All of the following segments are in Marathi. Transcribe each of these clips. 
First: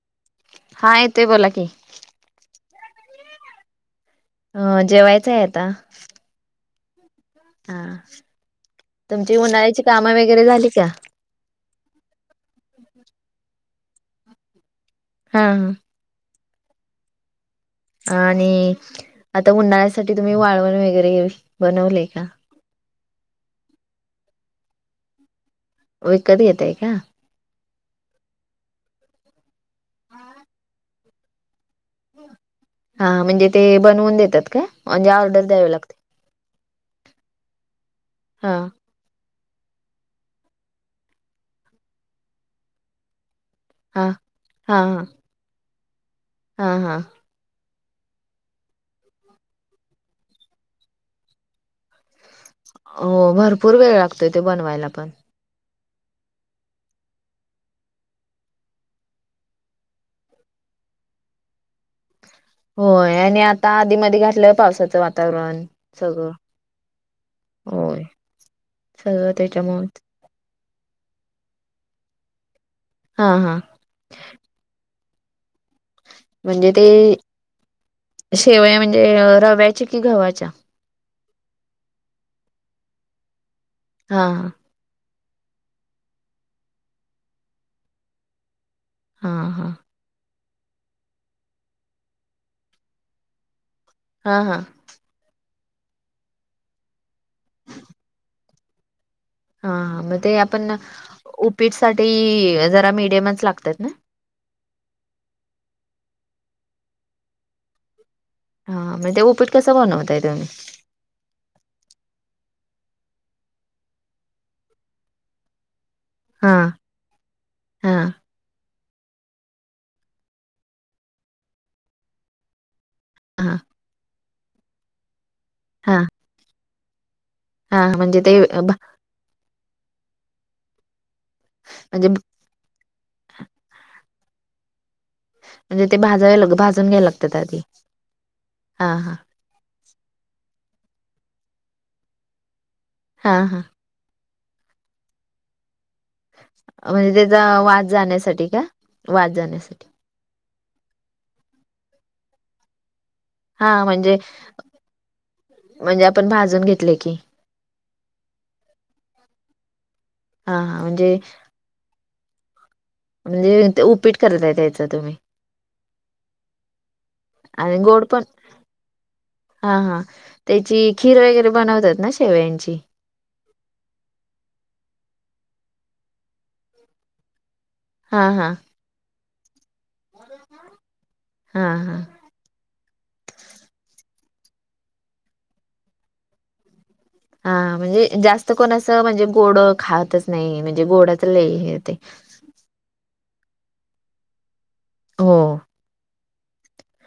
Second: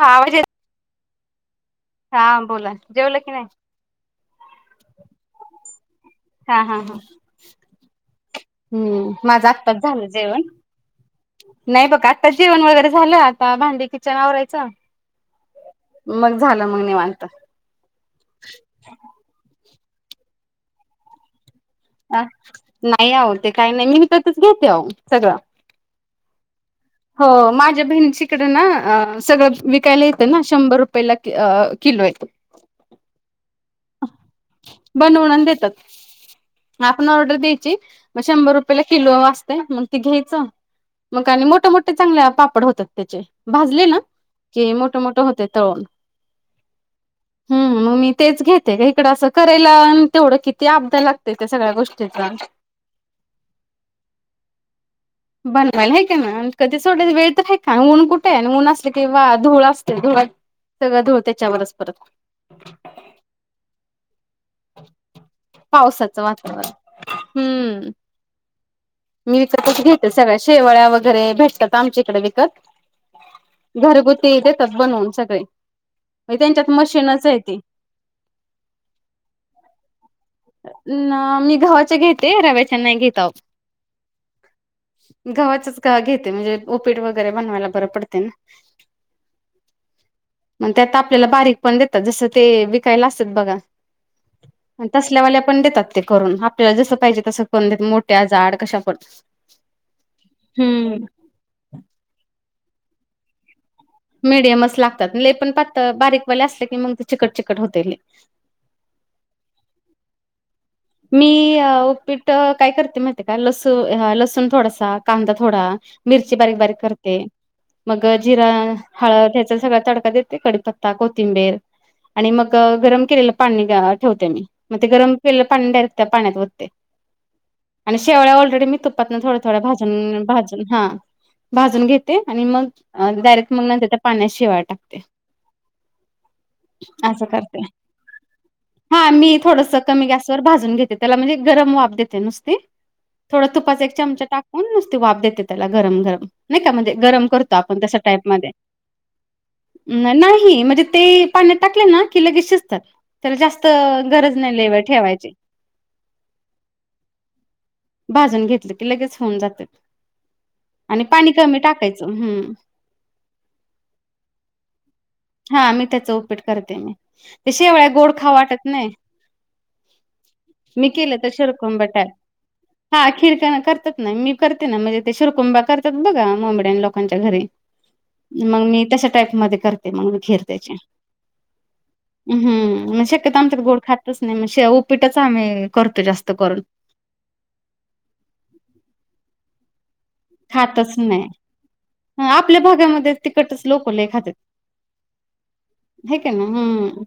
हा आवाज येत हा येतोय बोला की. हा बोला, जेवला की नाही? अ जेवायचं आहे आता. हा, हा, हा. हा, हम्म तुमची माझं आत्ताच उन्हाळ्याची झालं काम जेवण वगैरे झाली का? नाही बघ, आत्ता जेवण वगैरे झालं, आता भांडी किचन आवरायचं. हा, हा. मग झालं मग निवांत. आणि आता उन्हाळ्यासाठी तुम्ही वाळवण वगैरे घेवी. अ नाही आओ ते काही नाही, मी विकतच घेत्या सगळं. विकत घेताय का? हो, माझ्या बहिणीचीकडे ना सगळं विकायला येतं ना, शंभर रुपयेला कि अ हा, म्हणजे ते बनवून देतात का, म्हणजे बनवून आणि ऑर्डर द्यावी लागते. देतात आपण ऑर्डर द्यायची, मग शंभर हा रुपयेला किलो वर असतय, मग ती घ्यायचं मग आणि मोठ, मोठे चांगल्या पापड होतात त्याचे. भाजले ना हा की हा मोठ, हा मोठं होत्या तळून. हा, हा. हम्म, मग मी तेच घेते, इकडं असं करायला आणि तेवढं किती आपदा लाग ते ते सगळ्या गोष्टीचा. हो, भरपूर वेळ लागतोय ते बनवायला पण. बनवायला हाय का नाही, कधी सोडल वेळ तर हाय का, ऊन कुठे आहे ऊन असल कि धूळ असते, धुळत सगळं धूळ त्याच्यावरच परत. होय आणि आता आधी मधी घातलं पावसाचं वातावरण पावसाचं सगळं वातावरण हम्म होय. सगळं तेच्यामुळ इथं घेत्यात सगळं शेवळ्या वगैरे भेटत्यात, आमच्या इकडे विकत. हा, हा. घरगुती देतात बनवून सगळे. त्यांच्यात म्हणजे ते, मशीनच आहे ती शेवया म्हणजे रव्याच्या कि गव्हाच्या? मी गव्हाच्या घेते, रव्याच्या नाही घेत आहो. हा. गव्हाचच घेते म्हणजे उपीट वगैरे बनवायला बरे पडते ना. हां हां. मग त्यात आपल्याला बारीक पण देतात जसं ते विकायला असतात बघा हां हां. आणि तसल्यावाल्या पण देतात ते करून आपल्याला जसं पाहिजे तसं पण देत मोठ्या जाड कश्या पण. हां हां मग ते आपण हम्म उपीट साठी जरा मिडियमच लागतात ना. मिडियमच लागतात लई पण पातळ बारीक वाल्या असले की मग ते चिकट चिकट होते लई. हां मग ते उपीट कसं बनवता तुम्ही? मी उपीट काय करते माहित आहे का लसू लसूण थोडासा, कांदा थोडा मिरची बारीक हां बारीक करते मग हां जिरा हळद ह्याचा सगळा तडका देते कडीपत्ता कोथिंबीर आणि मग गरम केलेलं हां पाणी ठेवते मी मग ते गरम केलेलं पाणी डायरेक्ट हां त्या पाण्यात ओतते. हां आणि म्हणजे शेवळ्या ते ऑलरेडी भा मी तु पातन थोड्या थोड्या भाजून भाजून हां भाजून म्हणजे घेते आणि मग ते डायरेक्ट मग नंतर त्या पाण्यात शेवाळ्या टाकते. म्हणजे ते भाजायला भाजून घ्यायला असं लागतात आधी करते. हां हा हां. मी थोडस कमी गॅसवर भाजून घेते त्याला म्हणजे गरम वाफ देते नुसती. हां थोडं हां तुपाचा एक चमचा टाकून नुसती वाफ देते त्याला गरम गरम. नाही का म्हणजे गरम करतो त्याचा आपण वास तशा टाईप जाण्यासाठी मध्ये. का? वास जाण्यासाठी नाही नाही! म्हणजे ते पाण्यात टाकले ना की लगेच शिजतात. त्याला जास्त हां म्हणजे गरज नाही लई वेळ ठेवाय म्हणजे आपण भाजून घेतले की भाजून घेतलं की लगेच होऊन जात्यात हां हां आणि म्हणजे पाणी कमी टाकाय चं हम्म. म्हणजे ते उपीट करताय त्याच तुम्ही! हां मी त्याच उपीट करते मी. ते आणि शेवळ्या गोड पण खाऊ वाटत नाही. हां हां. त्याची मी खीर वगैरे बनवतात ना शेवयांची? हां खीर तेन करतात ना मी करते ना म्हणजे ते शिरकुंबा करतात बघा मोमेडियन लोकांच्या घरी. हां हां मग मी तशा टाईप मध्ये करते मग मी खीर त्याची. हां हां हम्म शक्यतो आमच्यात गोड खातच नाही शेवया उपीटच आम्ही करतो जास्त करून. हां म्हणजे जास्त कोण असं म्हणजे गोड खातंच नाही म्हणजे खातच गोडाच नाही. लई हे ते. आपल्या भागामध्ये तिखटच लोकं लई खात्यात हो आहे काय नाही हम्म.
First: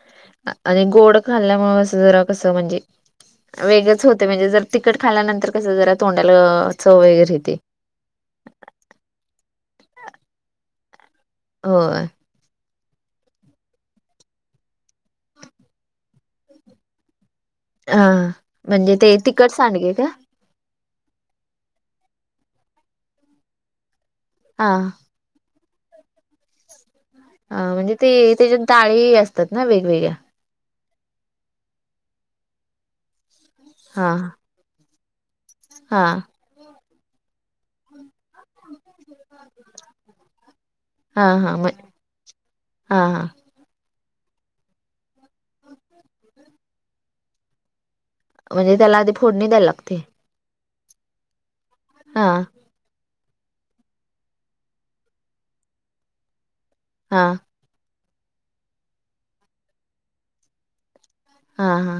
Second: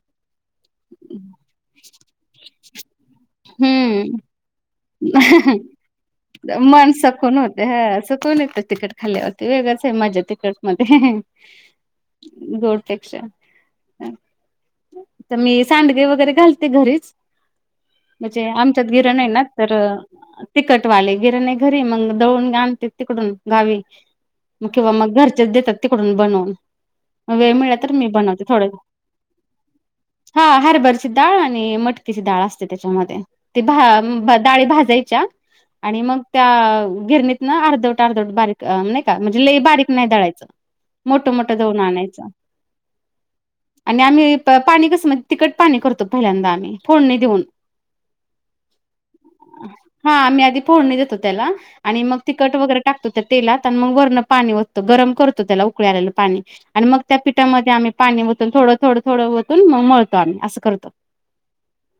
आणि गोड खाल्ल्यामुळ अस जरा कसं म्हणजे वेगळंच हम्म. होते म्हणजे जर तिखट खाल्ल्यानंतर कसं जरा तोंडाला चव वगैरेे येते. तोंड येत‌ तिखट खाल्यावरती वेगंळच आहे मज्जा तिखट मध्ये. होय. गोडपेक्षा तर मी सांडगी वगैरे घालते घरीच हा म्हणजे आमच्यात ते गिरण आहे ना तिखट तर सांडगे का? तिखटवाले गिरण आहे घरी मग दळून आणते तिकडून गावी हा मग किंवा मग घरचेच देतात तिकडून बनवून. वेळ हां मिळाला तर म्हणजे मी ते त्याच्यात डाळी असतात ना वेगवेगळ्या? हां हरभरची डाळ आणि मटकीची डाळ असते त्याच्यामध्ये ते हा भा डाळी भाजायच्या आणि हा मग त्या गिरणीत न अर्धव वट अर्धवट बारीक नाही का म्हणजे लई बारीक नाही दळायचं हा मोठं हा मोठं म दळून आणायचं. हा हां. आणि आम्ही पाणी कस म्हणजे तिखट पाणी करतो. आम्ही पहिल्यांदा आम्ही फोडणी देऊन. म्हणजे त्याला आधी फोडणी द्याय लागते. हा आम्ही आधी फोडणी देतो त्याला, आणि मग हा तिखट वैगेरे टाकतो त्या तेलात आणि मग वरण पाणी वततो गरम करतो. त्याला उकळी आलेलं पाणी, आणि मग त्या हा पिठामध्ये. ते पाणी वतून थोडं, थोडं, थोडं वतून मग मळतो आम्ही असं करतो. हा, हा.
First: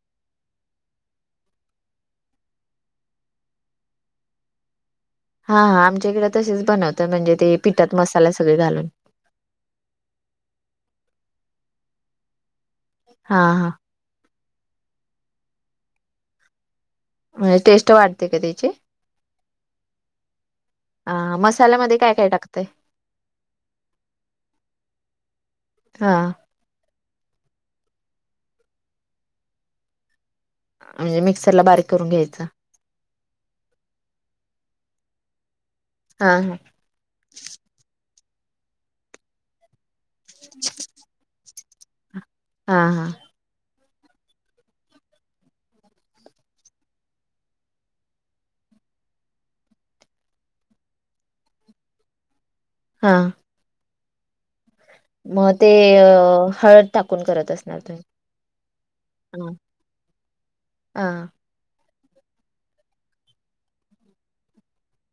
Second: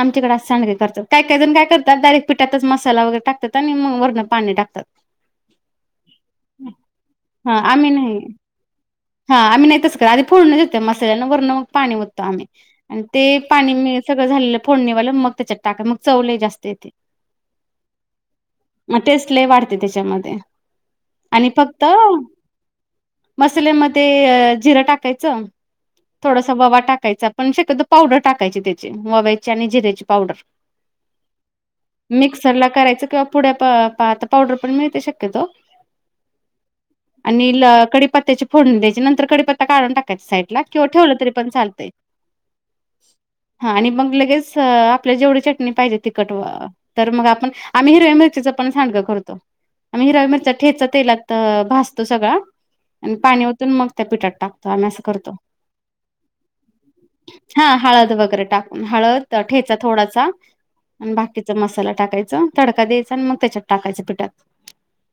आमच्याकडे असे सांडगे करतात. काय काही जण काय करतात डायरेक्ट पीठातच मसाला वगैरे टकतात, आणि मग वरण पाणी टाकतात. हा हा आमच्याकडे तसेच बनवतात. म्हणजे ते हा आम्ही पिठात नाही मसाला सगळे घालून. हा आम्ही नाही तस करात. आधी फोडणी देतो मसाल्यांना वरण पाणी ओततो, आम्ही आणि ते हा हा पाणी सगळं झालेलं फोडनेवाल मग त्याच्यात टाका मग चव लई जास्त येते. म्हणजे टेस्ट वाढते का? त्याची. मग टेस्ट लई वाढते त्याच्यामध्ये. ह आणि फक्त मसाल्यामध्ये काय काय टाकतय. मसाल्यामध्ये जीर टाकायचं हा थोडस ओवा टाकायचा पण शक्यतो पावडर टाकायची त्याचेमध्ये ओव्याची आणि जिऱ्याची पावडर. म्हणजे मिक्सरला बारीक करून घ्यायचं मिक्सर ला करायच किंवा पुढ्या पाता पावडर पण मिळते शक्यतो. हा, हा. आणि कडीपत्त्याची फोडणी द्याची. नंतर कडीपत्ता काढून टाक साईड ला किंवा ठेवला, तरी पण चालंतय. हा, हा. हा आणि मग लगेच आपल्या जेवढी चटणी पाहिजे तेवढी तिकट तर मग आपण, आम्ही हिरव्या मिरचीचं पण सांडगं करतो. आम्ही हिरव्या मिरच्याचा ठेचा तेलात भाजतो सगळा. आणि हा. पाणी मग त्या पिठात टाकतो. आम्ही असं करतो. मग ते हळद टाकून करत [inaudible] हा असणार तुम्ही हळद वगैरे टाकून हळद. तर ठेचा थोडासा. आणि हां. बाकीचा मसाला टाकायचा, तडका द्यायचा, आणि मग त्याच्यात टाकायचं पिठात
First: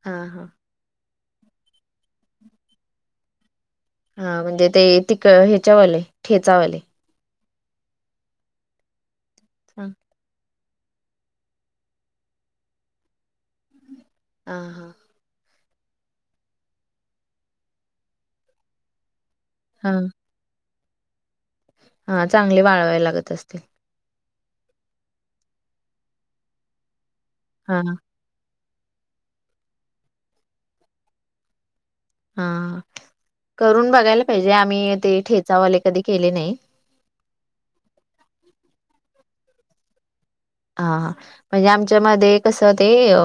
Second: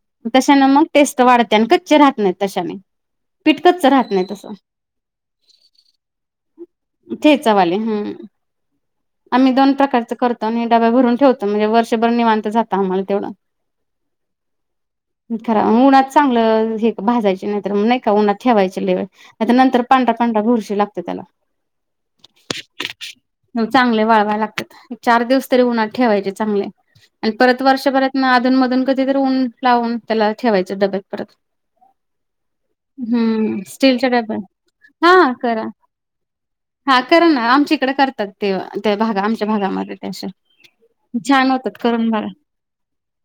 हा हा तशान मग ना. टेस्ट वाढत्या, आणि कच्चे राहत नाही तशाने. पीठ कच्च रा हा म्हणजे ते तिक ह्याच्यावानी ठेचावानी. ठेचावाणी हम, आम्ही दोन हा प्रकारच करतो. आणि डबा भरून ठवतो. म्हणजे वर्षभर निवांत जात आम्हाला तेवढं. हां, हां. खरा उन्हात चांगलं हे भाजायचे, नाहीतर मग नाही का? उन्हात ठेवायचे लई वेळ. नाहीतर नंतर हा पांढरा पांढरा भुरशी लागते त्याला. हा चांगले वाळवाय लागत असतील. चांगले वळवायला लागतात. चार दिवस तरी उन्हात ठेवायचे चांगले, आणि परत हा वर्षभरात ना अधून मधून कधीतरी ऊन लावून, त्याला ठेवायचं डब्यात परत. हा हम्म करून स्टीलच्या बघायला डब्यात पाहिजे. आम्ही ते ठेचावाले कधी केले नाही. हा करा ना आमच्या इकडे करतात. ते त्या भागा आमच्या भागामध्ये तस. हा ह म्हणजे आमच्या मध्ये कस ते अ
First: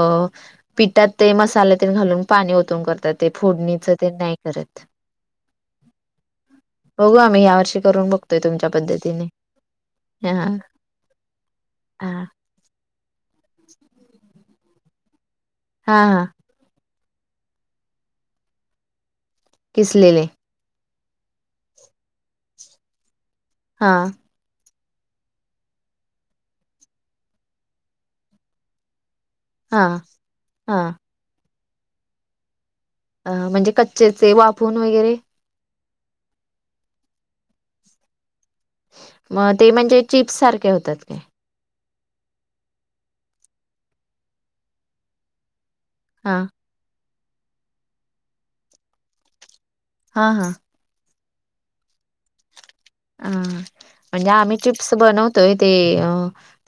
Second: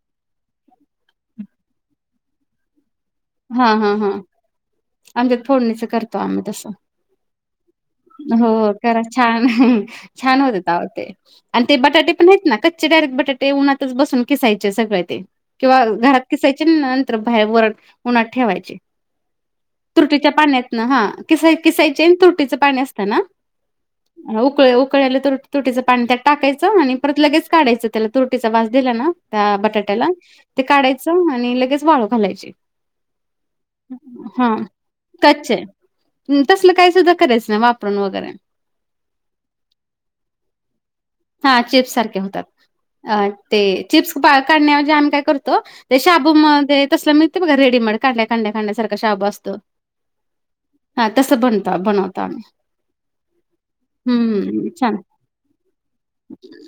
पिठात ते मसाले ते घालून पाणी ओतून करतात. ते हां फोडणीच हां ते हां नाही करत. आमच्यात फोडणीच करतो आम्ही तसं. बघू आम्ही ह्या वर्षी करून बघतोय हो तुमच्या करा पद्धतीने छान, हा छान होतेत आवो ते. आण ते बटाटे हा पण आहेत ना कच्चे डायरेक्ट बटाटे उन्हातच बसून कीसायचे सगळ ते. किंवा हा घरात हा किसायचे नंतर बाहेर वर उन्हात ठेवायचे. किसलेले तूरटीच्या पाण्यात ना, हा किसा किसायचे तुरटीच पाणी असत ना. हा. मग उकळल्या उकळल्या, लई तुर तुरटीच पाणी त्यात टाकायचं आणि परत लगेच काढायचं त्याला तुरटीचा वास दिला ना. त्या हा बटाट्याला, ते हा काढायचं आणि लगेच वाळू घालायचे. अ म्हणजे कच्चेच आहे. वाफवून वगैरे. कच्चे. तसलं काही सुद्धा करायचं, वापरून वगैरे. मग ते म्हणजे चिप्स सारखे होतात. हा चिप्स सारखे होतात. अ ते चिप्स काढण्या ऐवजी आम्ही काय करतो ते हा शाबूमध्ये तसला मिळते बघा, रेडीमेड काढल्या कांड्या कांड्या सारखा शाबू असतो. हा हा. हा. तसं बनत बनवतो आम्ही. हा हा. म्हणजे आम्ही हम्म चिप्स छान बनवतोय ते अ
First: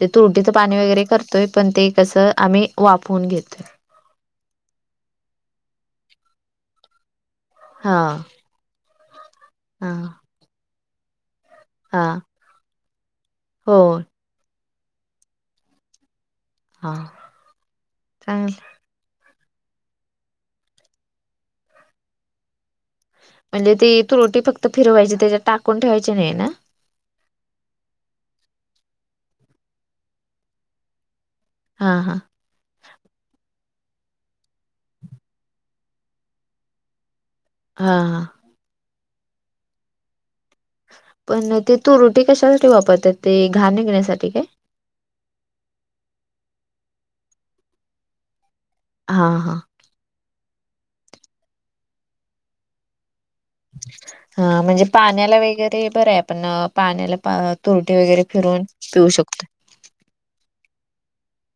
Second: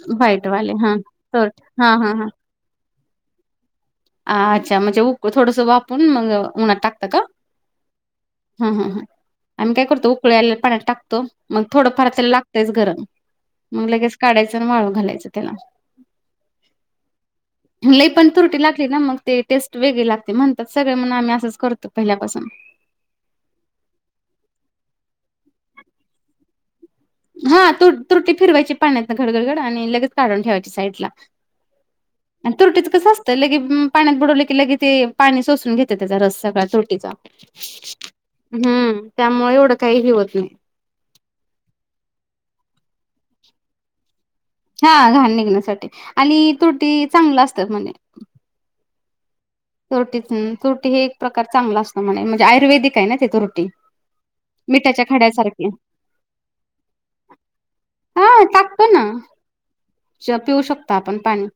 ते तुरटीचं व्हाईटवाले पाणी हा वगैरे करतोय, तोट पण हा ते हा कसं आम्ही वाफवून घेतोय. आ अच्छा म्हणजे उक थोडस वाफवून मग उन्हात टाकता का? हा हं हं हं. आम्ही काय हा करतो उकळी आलेल्या पाण्यात टाकतो. मग हा थोडंफार त्याला लागतेच गरम हो मग लगेच काढायच अन् वाळू घालायच त्याला. हा लई पण चांगलं तुरटी लाग ते काय मग ते टेस्ट वेगळी लागते म्हणतात. सगळे म्हण आम्ही असंच करतो पहिल्यापासून. म्हणजे ती तूरटी फक्त फिरवायची, त्याच्यात टाकून ठेवायची नाही ना? हा तु तुरटी फिरवायची पाण्यातन घड घड घड आणि लगेच काढून ठेवायची साईड ला. हा हा. आणि तुरटीचं कसं असतंय लगे पाण्यात बुडवलं की लगे ते पाणी सोसून घेते त्याचा रस सगळया तुरटीचा आ हा. हम्म. त्यामुळे एवढं काहीही होत नाही. पण ती तूरटी कशासाठी वापरतात ते घाण निघण्यासाठी काय? हा घाण निघण्यासाठी आणि तुरटी चांगलं असतात म्हने. हा हा. तुरटी, तुरटी हे एक प्रकार चांगला असत म्हणे म्हणजे आयुर्वेदिक आहे ना ते तुर [inaudible] हा म्हणजे पाण्याला वगैरे बरं आहे पण पाण्याला पा तुरटी वगैरे फिरवून. पिऊ शकतो. च्या पिऊ शकता आपण पाणी.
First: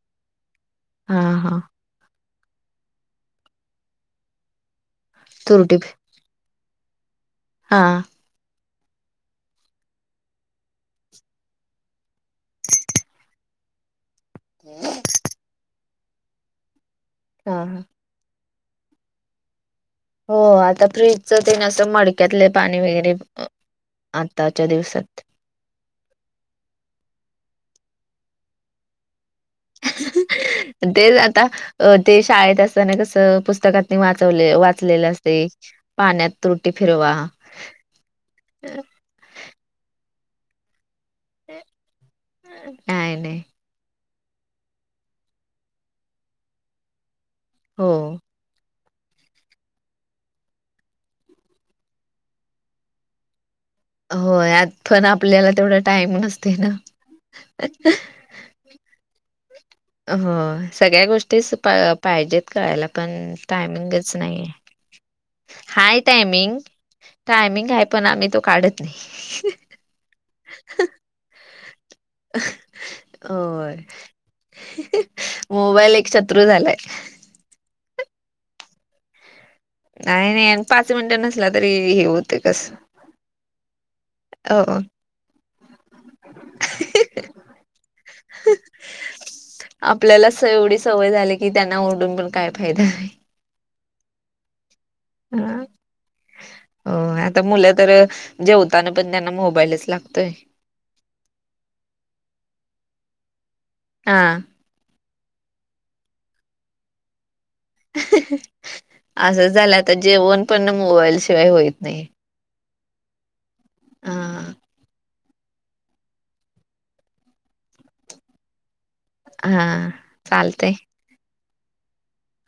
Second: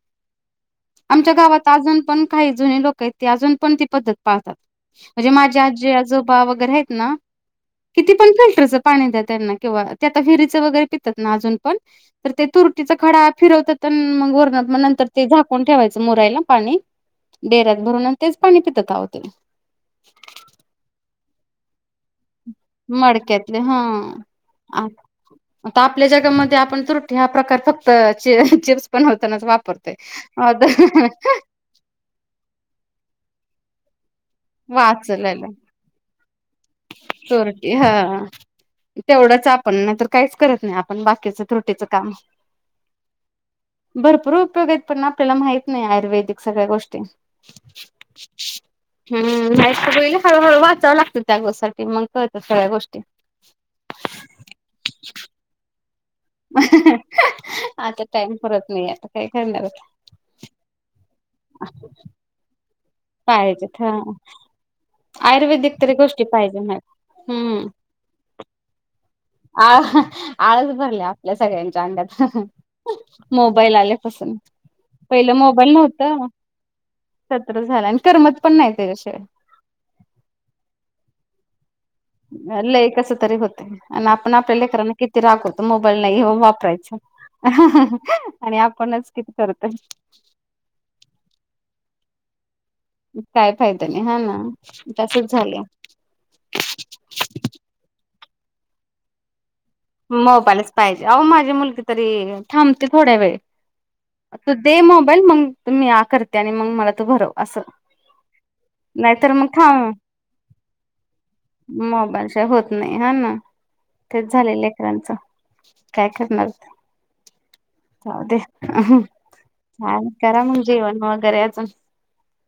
हा आमच्या हा गावात आजून पण काही जुने लोक का ते? अजून पण ती पद्धत पाळतात. म्हणजे माझे तुरटी आजी आजोबा वगैरे आहेत ना. हा हा किती पण फिल्टरच पाणी द्या त्यांना किंवा ते आता विहिरीचं वगैरे पितात ना आजून पण. तर ते तुरुटीचा खडा फिरवतात. प मग वरणात नंतर ते झाकून ठेवायचं मुरायला पाणी डेरा हा पुनान तेच पाणी पितात कावो ते? हो आता फ्रीजच ते असं मड त्यातले पाणी वगैरे पितो, मडक्यातले हा आत्ताच्या दिवसात. आता आपल्या जगामध्ये, आपण तूरटी हा प्रकार, फक्त च-चिप्स बनवतानाच, वाप तेच आता, अ ते शाळेत असतना, कसं पुस्तकात वाचवले, वाचलेले असते, वाचलेलं पाण्यात तुरटी फिरवा. चोरटी हा तेवढंच आपण, नहीतर काहीच करत नही, आपण बाकीच तुरटीचं काम. नाही नाही भरपूर उपयोग येत, पन आपल्याला माहीत नही, आयुर्वेदिक सगळ्या गोष्टी. हो. हम्म हम्म, नाय त पहिले हळू-हळू वाचावं लागतं, त्या [unintelligible] साठी, मग कळतात, सगळ्या गोष्टी. होय, यात पण आपल्याला, तेवढा टाईम नस आता टाइम पुरत नही, आता काय करणार? हं, सगळ्या गोष्टीच पा-पाहिजेत कळायला, पण पाहिजेत हा टायमिंगच नहीये, आयुर्वेदिक तरी हाये गोष्टी टामिंग, पाहिजे मॅम हम्म टायमिंग हाय पण आम्ही, तो काढत नही. आ हां, आळस भरला, आपल्या सगळ्यांच्या अंगात, ह्हणं हं मोबाईल होय आल्यापासून. पहिलं मोबाईल नव्हत, एक शत्रू झालाय सत्र झालं आणि करमत पण नाय, त्याच्याशिवाय. नाही- नाही अं पाच मिनिटं नसला, तरी हे होत लई कसं तरी होतय, आण आपण आपल्या हो लेकरांना, किती रागवतो, मोबाईल नाही घेऊ, वापरायचा. ह्ह्णहण आणि आपणच किती करत आपल्यालाच एवढीस सवय झाली की, त्यांना ओरडुन पण काय फायदा. [unintelligible] काय फायदा नही, हां ना, तसच झालय. अं आता मुलं तर, जेवताना पण, त्यांना मोबाईलच लागतोय मोबालाच पाहिजे, अहो माझी मुलगी तरी, थांबते थोड्या हा वेळ दे मोबाईल, मंग म्या आ करते आणि मग मला तू भरव, असं. नाहीतर मग असंच झालंय, थांब आता जेवण पण, मोबाईल शिवाय होईत नही. णशिवाय होत नाही, हां ना, तेच हा झाललेय त्याचं, काय करणार, जाऊदे ह्हणं. हा, करा मग जेवण, वगैरे आजू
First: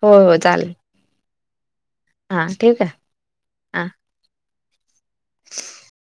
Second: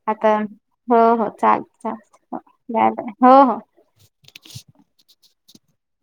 होय आता चालेल हो हो, चालतय-चालतय, हा ठेवू का झालं हो हो हा.